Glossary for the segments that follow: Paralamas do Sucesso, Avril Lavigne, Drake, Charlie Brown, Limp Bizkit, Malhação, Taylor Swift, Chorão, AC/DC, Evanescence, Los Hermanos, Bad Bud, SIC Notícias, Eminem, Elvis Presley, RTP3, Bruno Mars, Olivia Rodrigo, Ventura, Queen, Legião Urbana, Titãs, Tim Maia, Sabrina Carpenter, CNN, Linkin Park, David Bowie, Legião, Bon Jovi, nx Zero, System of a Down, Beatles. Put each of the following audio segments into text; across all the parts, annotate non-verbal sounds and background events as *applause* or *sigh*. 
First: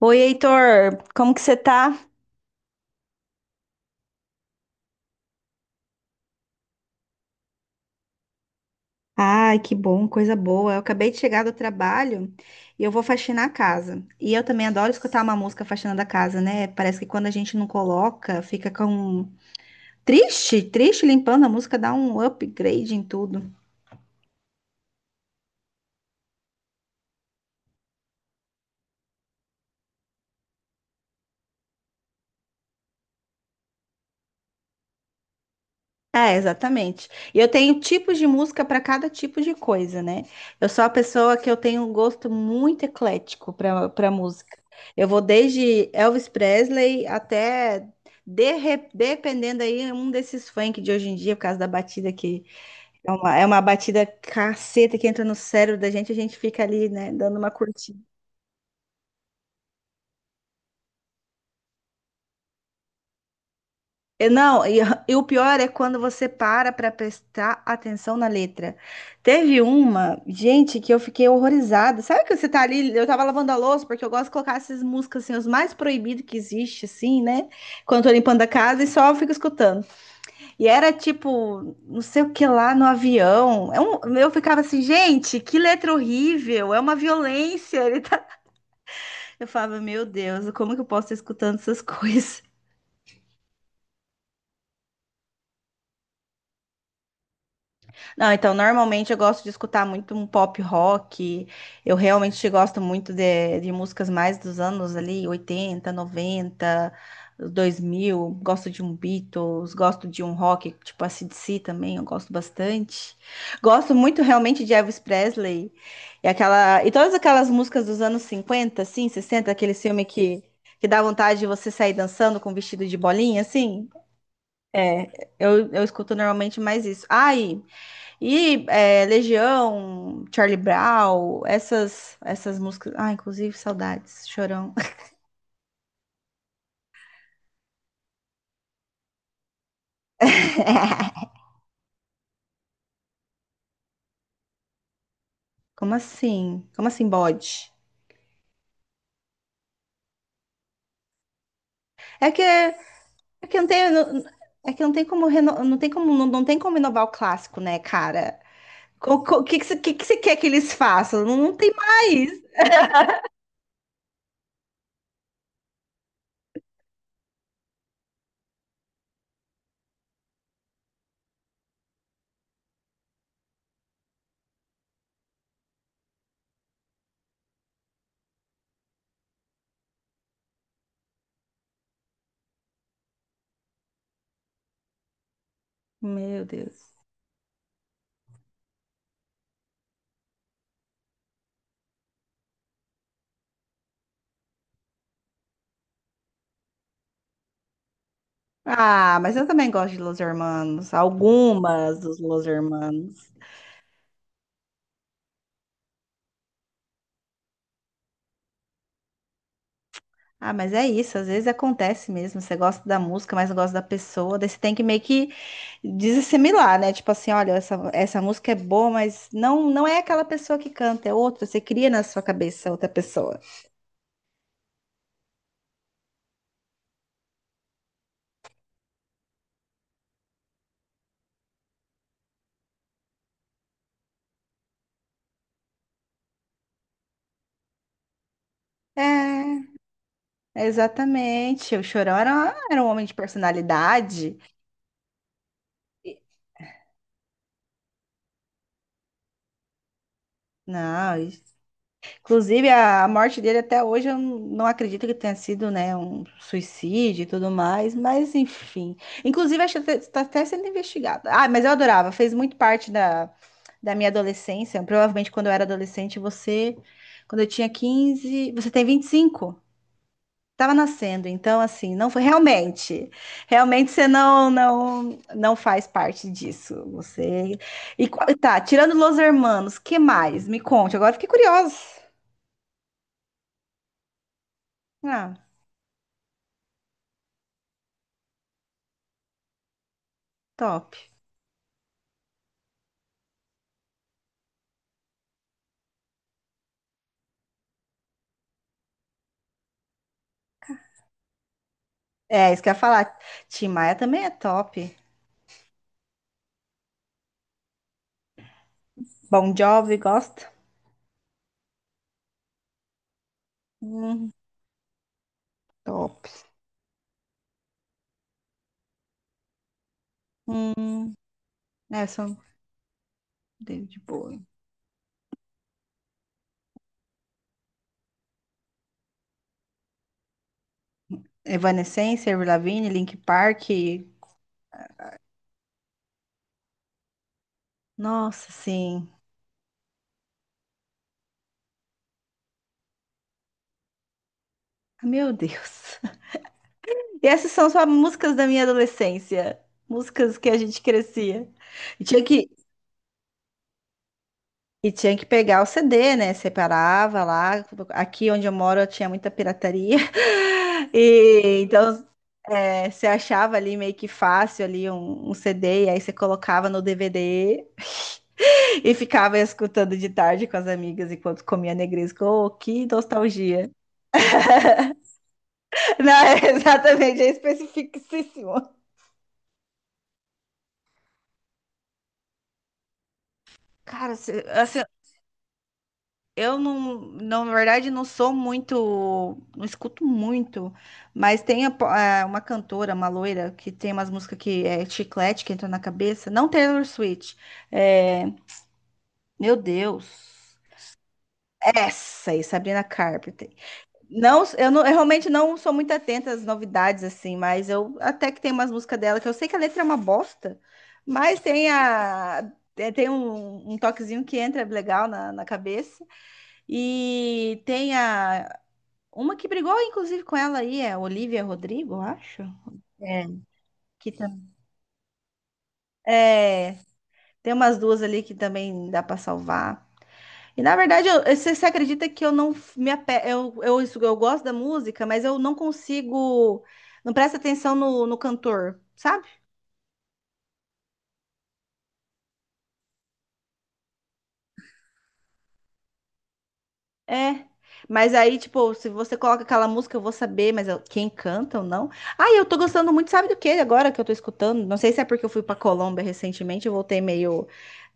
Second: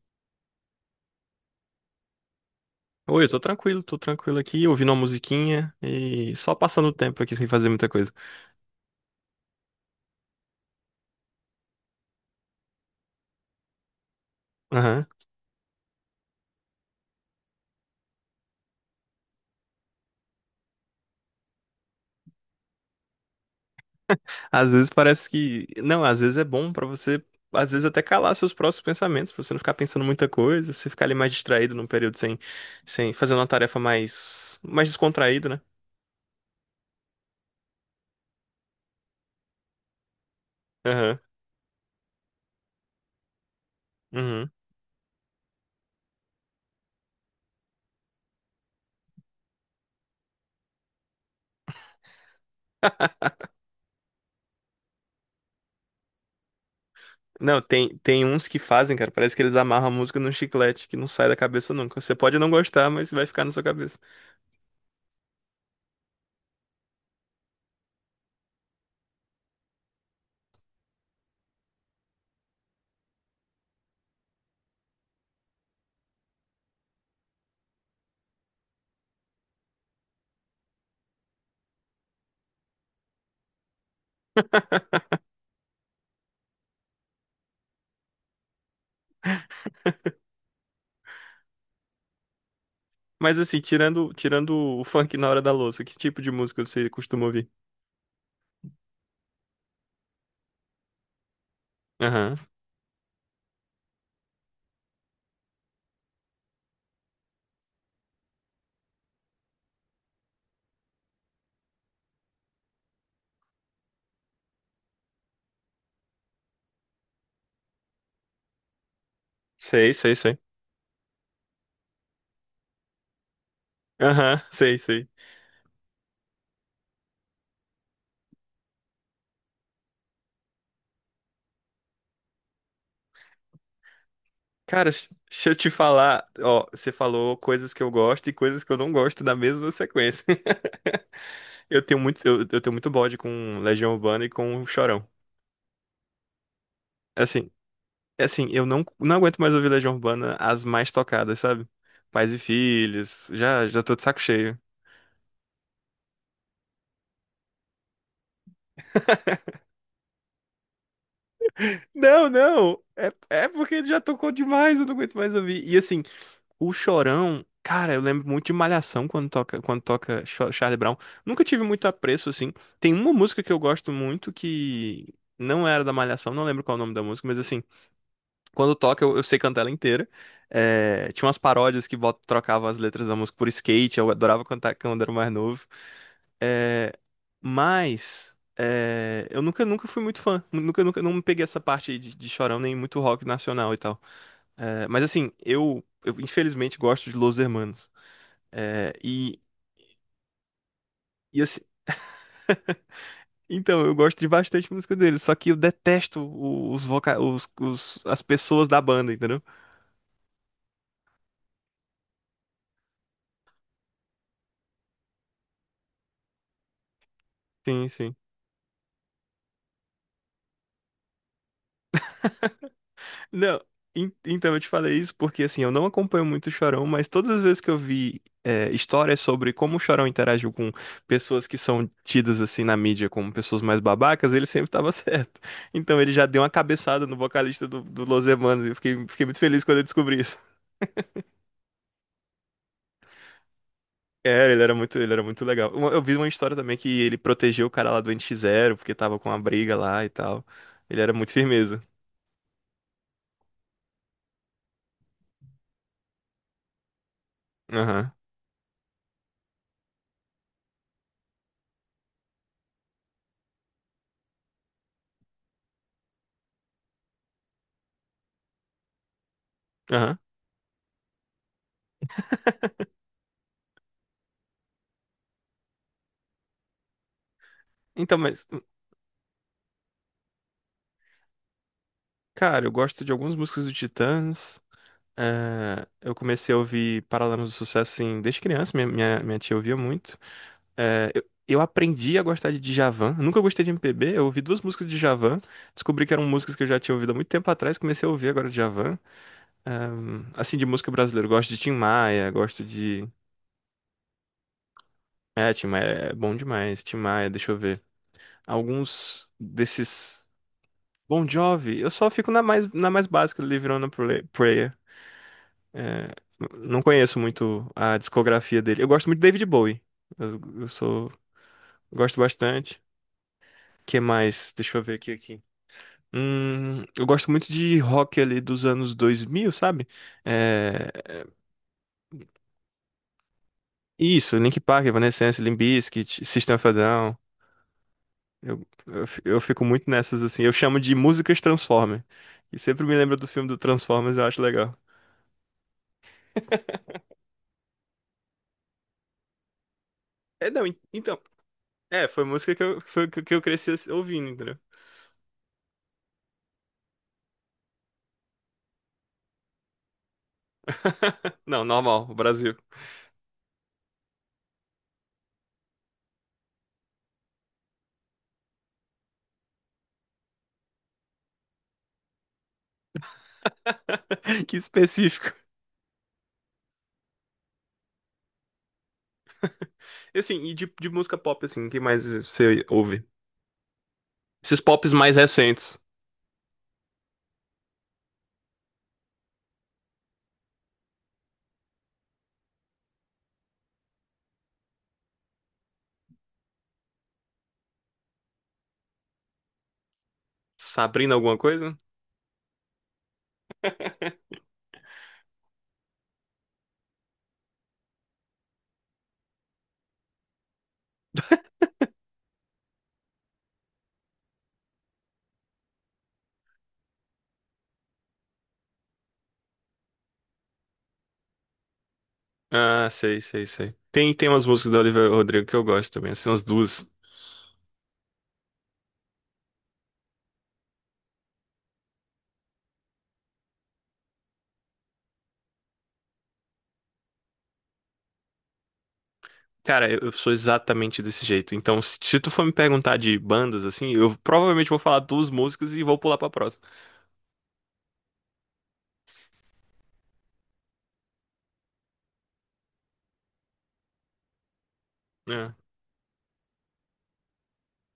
Oi, Heitor, como que você tá? Oi, eu tô tranquilo aqui, ouvindo uma musiquinha e só passando o tempo aqui sem fazer muita coisa. Ai, que bom, coisa boa. Eu acabei de chegar do trabalho e eu vou faxinar a casa. E eu também adoro Aham. escutar uma música faxinando a casa, né? Parece que quando a gente não coloca, fica com triste, limpando a música, dá um upgrade em tudo. Às vezes parece que. Não, às vezes é bom pra você, às vezes até calar seus próprios pensamentos, pra você não ficar pensando muita coisa, você ficar ali mais distraído num período sem fazer uma tarefa mais descontraído, né? É, exatamente. E eu tenho tipos de música para cada tipo de coisa, né? Eu sou a Aham. pessoa que eu tenho um gosto muito eclético para Uhum. música. Eu vou desde Elvis Presley até dependendo aí um desses funk de hoje em dia, por causa da batida que é uma batida caceta que entra no cérebro da gente, a gente fica ali, né, dando uma Não, curtida. tem uns que fazem, cara, parece que eles amarram a música num chiclete que não sai da cabeça nunca. Você pode não gostar, mas vai ficar na sua cabeça. É, não, e o pior é quando você para prestar atenção na letra. Teve uma, gente, que eu fiquei horrorizada. Sabe que você tá ali, eu tava lavando a louça, porque eu gosto de colocar essas músicas assim, os mais proibidos que existe, assim, né? Quando eu tô limpando a casa e só fico escutando. E era tipo, não sei o que lá no avião. Eu ficava assim, gente, que letra horrível, é uma violência. *laughs* Ele tá... Eu falava, meu Deus, como que eu posso estar escutando essas coisas? Mas assim, tirando o funk na hora da louça, que tipo de música você costuma ouvir? Não, então normalmente eu gosto de escutar muito um pop rock. Eu Aham. realmente gosto muito de músicas mais dos anos ali, 80, 90, 2000. Gosto de um Beatles, gosto de um rock, tipo a AC/DC também, eu gosto bastante. Gosto muito realmente de Elvis Presley e todas aquelas músicas dos anos 50, assim, 60. Aquele Sei, filme sei, sei. que dá vontade de você sair dançando com um vestido de bolinha, assim. Aham, sei, sei. É, eu escuto normalmente mais isso. Ai, e é, Legião, Charlie Brown, essas músicas. Ah, inclusive, saudades, Chorão. Cara, deixa eu te falar, ó, você falou coisas que eu gosto e coisas que eu não gosto da mesma sequência. *laughs* *laughs* Eu tenho muito bode com Legião Urbana e com o Chorão. Como assim? Como assim, Assim, bode? é assim, eu não aguento mais ouvir Legião Urbana as mais tocadas, sabe? Pais e É Filhos, que não já tem. tô de saco cheio. É que não tem como não tem como não tem como inovar o clássico, né, cara? O que que você quer que eles façam? Não tem Não, mais. não, é porque já tocou demais, eu não aguento mais ouvir. E assim, o Chorão, cara, eu lembro muito de Malhação quando toca, quando toca Charlie Brown. Nunca tive muito apreço, assim. Tem uma música que eu gosto muito que não era da Malhação, não lembro qual é o nome da música, mas assim, quando toca eu sei cantar ela inteira. É, tinha umas paródias que trocavam as letras da música por skate, eu adorava cantar quando era mais novo. Meu Eh, Deus. mas é, eu nunca fui muito fã. Nunca não me peguei essa parte de chorão, nem muito rock nacional e tal. É, mas assim, eu infelizmente gosto de Los Hermanos. É, Ah, mas e, eu também gosto de Los Hermanos, e assim, algumas dos Los Hermanos. então, eu gosto de bastante música deles, só que eu detesto os, voca os- as pessoas da banda, entendeu? Ah, mas é isso, às vezes acontece mesmo. Você gosta da música, mas não gosta da pessoa, daí você tem que meio que desassimilar, né? Tipo assim, olha, Sim, sim. essa música é boa, mas não é aquela pessoa que canta, é outra. Você cria na sua cabeça outra pessoa. Não, então eu te falei isso porque assim, eu não acompanho muito o Chorão, mas todas as vezes que eu vi é, histórias sobre como o Chorão interagiu com pessoas que são tidas assim na mídia como pessoas mais babacas, ele sempre tava *laughs* certo. Então ele já deu uma cabeçada no vocalista do Los Hermanos e eu fiquei muito É, feliz quando eu descobri isso. exatamente. O Chorão era um homem de personalidade. É, ele era muito legal. Eu vi uma história também que ele protegeu o cara lá do nx Zero porque tava com uma briga lá e tal. Ele era Não, muito firmeza. inclusive, a morte dele até hoje eu não acredito que tenha sido, né, um suicídio e tudo mais, Aham, mas enfim. Inclusive, acho que está até sendo investigado. Ah, mas eu adorava, fez muito parte da minha adolescência. Provavelmente quando eu era adolescente, você, quando eu tinha 15, você tem 25? aham. Tava nascendo, então assim, não foi realmente. Realmente você não faz parte disso. Você Então, mas, tirando Los Hermanos, que mais? Me conte, agora eu fiquei curiosa. cara, eu gosto de algumas músicas do Titãs. Ah. É, eu comecei a ouvir Paralamas do Sucesso, assim, desde criança, minha tia ouvia muito. Top. É, eu aprendi a gostar de Djavan, eu nunca gostei de MPB, eu ouvi duas músicas de Djavan, descobri que eram músicas que eu já tinha ouvido há muito tempo atrás, comecei a ouvir agora Djavan. É, assim, de música brasileira, eu gosto de Tim Maia, É, isso gosto que eu ia de... falar. Tim Maia também é top. É, Tim Maia é bom demais, Tim Maia, deixa eu ver. Alguns Bon Jovi, desses... gosta? Bon Jovi, eu só fico na mais básica, Live On A Hum, Prayer. É, top. não conheço muito a discografia dele. Eu gosto muito de David Bowie. Eu, eu Hum, sou, é, gosto só bastante. Que David Bowie. mais? Deixa eu ver aqui. Eu gosto muito de rock ali dos anos 2000, sabe? É, Evanescence, Avril Lavigne, Linkin Park. isso, Linkin Park, Evanescence, Limp Bizkit, System of a Down. Nossa, Eu, sim. eu, fi- eu fico muito nessas assim. Eu chamo de músicas Transformer. E sempre me lembra do filme do Transformers, eu acho legal. Meu Deus. *laughs* E essas são só músicas da minha adolescência. Músicas que É, a não, gente então, crescia. E é, tinha foi que, música que eu, foi, que eu cresci ouvindo, entendeu? e tinha que pegar o CD, né? Separava lá. Aqui onde eu moro eu tinha muita pirataria. *laughs* *laughs* E Não, então normal, o Brasil. é, você achava ali meio que fácil ali um CD, e aí você colocava no DVD *laughs* e ficava escutando de tarde com as amigas enquanto comia negresco. Oh, que nostalgia. *laughs* Que específico. *laughs* Não, é exatamente, é especificíssimo. E assim, e de música pop, assim, o que mais você ouve? Cara, Esses assim, pops mais recentes. eu não, não, na verdade, não sou muito, não escuto muito, mas é, uma cantora, uma loira, que tem umas músicas que é chiclete que entra na cabeça. Não Taylor Swift. É, meu Deus. Sabrina alguma coisa? Essa aí, Sabrina Carpenter. Não, eu realmente não sou muito atenta às novidades, assim, mas eu até que tem umas músicas dela, que eu sei que a letra é uma bosta, mas tem a. Tem um toquezinho que entra legal na cabeça. E tem a. Uma que brigou, inclusive, com ela aí, é Olivia Rodrigo, eu acho. Ah, sei, É. sei, sei. Que Tem tam- umas músicas do Olivia Rodrigo que eu gosto também, assim, umas é, duas. tem umas duas ali que também dá para salvar. E na verdade, você acredita que eu não f- me ape... eu, eu gosto da música, mas eu não consigo, não presta atenção no cantor, sabe? Cara, eu sou exatamente desse jeito. Então, se tu for me perguntar de bandas, assim, eu provavelmente vou falar duas músicas e vou pular pra próxima. É. Mas aí, tipo, se você coloca aquela música, eu vou saber, quem canta ou não. Ah, e eu tô gostando muito, sabe do que agora que eu tô escutando? Não sei se é porque eu fui pra É. Colômbia recentemente, eu voltei meio,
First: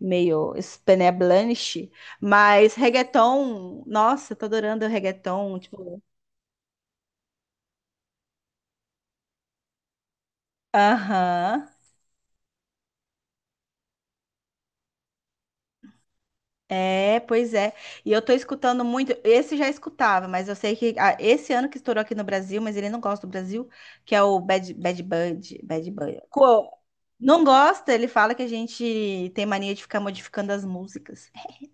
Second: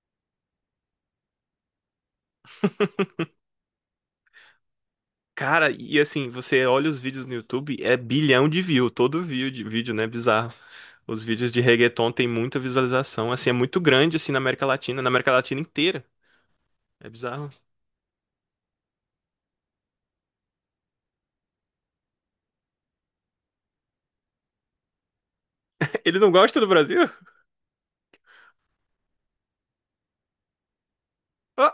meio Spanish, mas reggaeton, nossa, eu tô adorando o reggaeton, Cara, e tipo, assim, você olha os vídeos no YouTube, é bilhão de view, todo view de vídeo, né? Bizarro. Os vídeos de aham. reggaeton tem muita visualização, assim, é muito grande, assim, na América Latina inteira. É É, bizarro. pois é. E eu tô escutando muito. Esse já escutava, mas eu sei que ah, esse ano que estourou aqui no Brasil, mas ele não gosta do Brasil, que é o Bad *laughs* Ele Bud. não gosta do Co- Brasil? Não gosta, ele fala que a gente tem mania de ficar modificando as músicas. Ó,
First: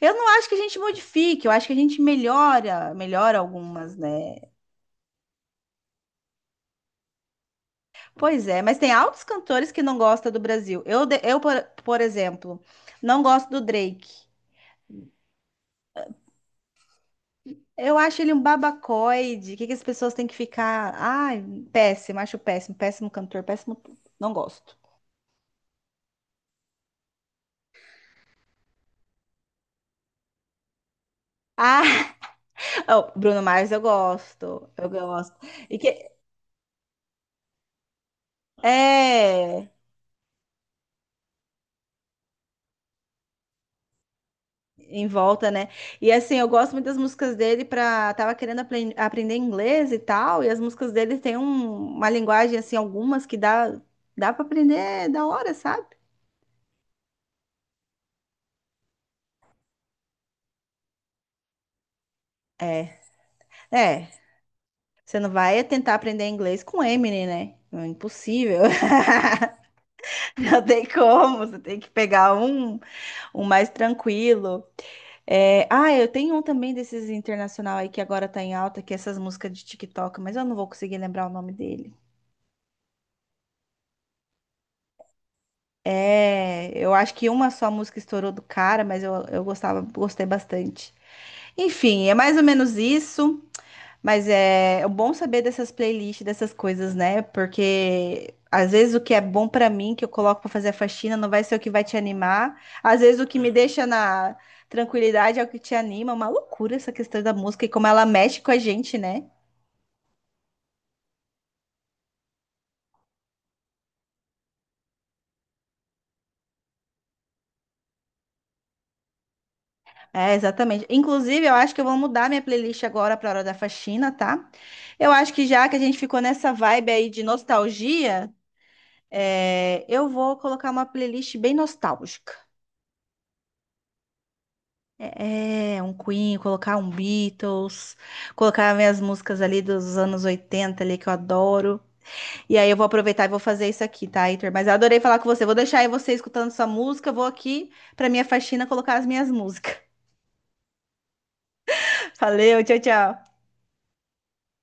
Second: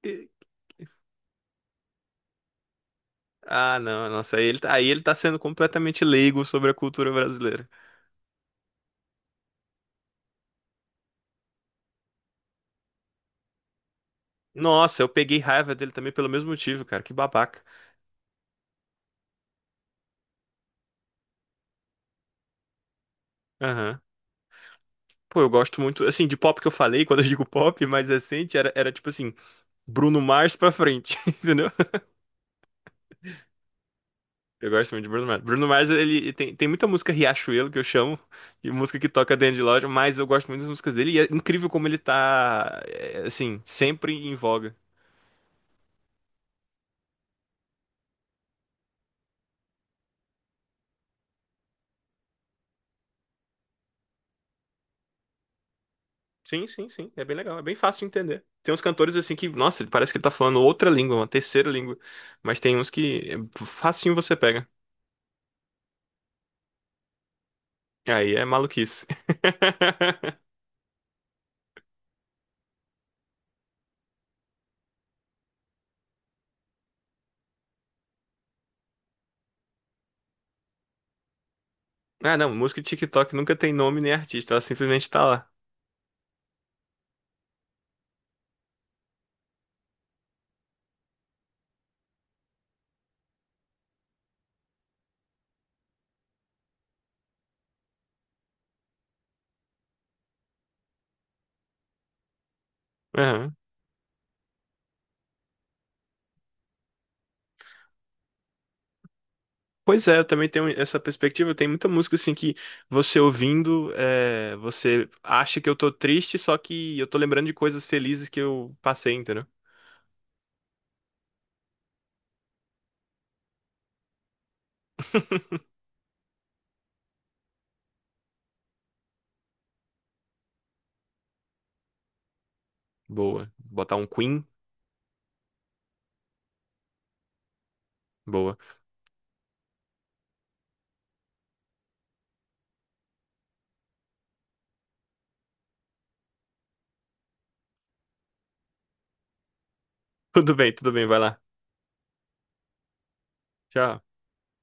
Eu não e- acho que a gente modifique, eu acho que a gente melhora, melhora ah, algumas, não, nossa, né? aí ele tá sendo completamente leigo sobre a cultura brasileira. Pois é, mas tem altos cantores que não gostam do Brasil. Eu, por exemplo, não gosto do Drake. Nossa, eu peguei raiva dele também pelo mesmo motivo, cara, que babaca. Eu acho ele um babacoide. Que as pessoas têm que ficar? Ai, péssimo, acho péssimo, péssimo cantor, péssimo tudo. Aham. Não gosto. Pô, eu gosto muito, assim, de pop que eu falei, quando eu digo pop, mais recente, era tipo assim, Bruno Mars pra frente, *laughs* entendeu? Ah, *laughs* oh, Bruno Mars eu gosto, Eu eu gosto muito de Bruno gosto. Mars. Bruno E Mars, que ele tem muita música Riachuelo que eu chamo, e música que toca dentro de é loja, mas eu gosto muito das músicas dele e é incrível como ele tá, é, assim, sempre em voga. em volta, né? E assim, eu gosto muito das músicas dele pra. Tava querendo aprender inglês e tal, e as músicas dele tem uma linguagem assim, algumas que dá para aprender da hora, sabe? Sim, sim, sim, é bem legal, é bem fácil de entender. Tem uns cantores assim que, nossa, parece que ele tá falando outra língua, uma terceira língua, mas tem uns É. que é É. facinho você pega. Você não vai tentar aprender inglês com Eminem, né? É Aí é impossível. maluquice. *laughs* *laughs* *laughs* Não tem como, você tem que pegar um mais tranquilo. É, ah, eu tenho um também desses internacional aí que agora tá em alta, que é essas músicas de TikTok, mas eu não vou conseguir lembrar o nome dele. Ah, não, música de TikTok nunca tem nome nem artista, ela simplesmente tá É, eu acho que uma só música estourou do cara, mas eu gostava, gostei bastante. Enfim, é mais ou menos isso. Mas é, é bom saber dessas playlists, dessas coisas, né? Porque às vezes o que é bom pra mim, que eu coloco pra fazer a faxina, não vai ser o que vai te animar. Às vezes o que me lá. deixa na tranquilidade é o que te anima. É uma loucura essa questão da música e como ela mexe com a gente, né? Pois é, eu também tenho essa perspectiva. Tem muita música assim que você ouvindo, é, você acha que eu tô triste, só que eu tô lembrando de coisas felizes que eu passei, entendeu? É, exatamente. Inclusive, eu acho que eu vou mudar minha playlist agora pra hora da faxina, tá? Eu acho que já que a gente ficou nessa vibe aí de nostalgia, é, eu vou colocar uma playlist bem nostálgica. Boa. Botar um Queen? É, é, um Queen, colocar um Beatles, Boa. colocar minhas músicas ali dos anos 80 ali que eu adoro. E aí eu vou aproveitar e vou fazer isso aqui, tá, Heitor? Mas eu adorei falar com você. Vou deixar aí você escutando sua música, vou aqui pra minha faxina colocar as minhas músicas. *laughs* Tudo bem, vai lá. *laughs* Valeu, tchau, tchau. Tchau.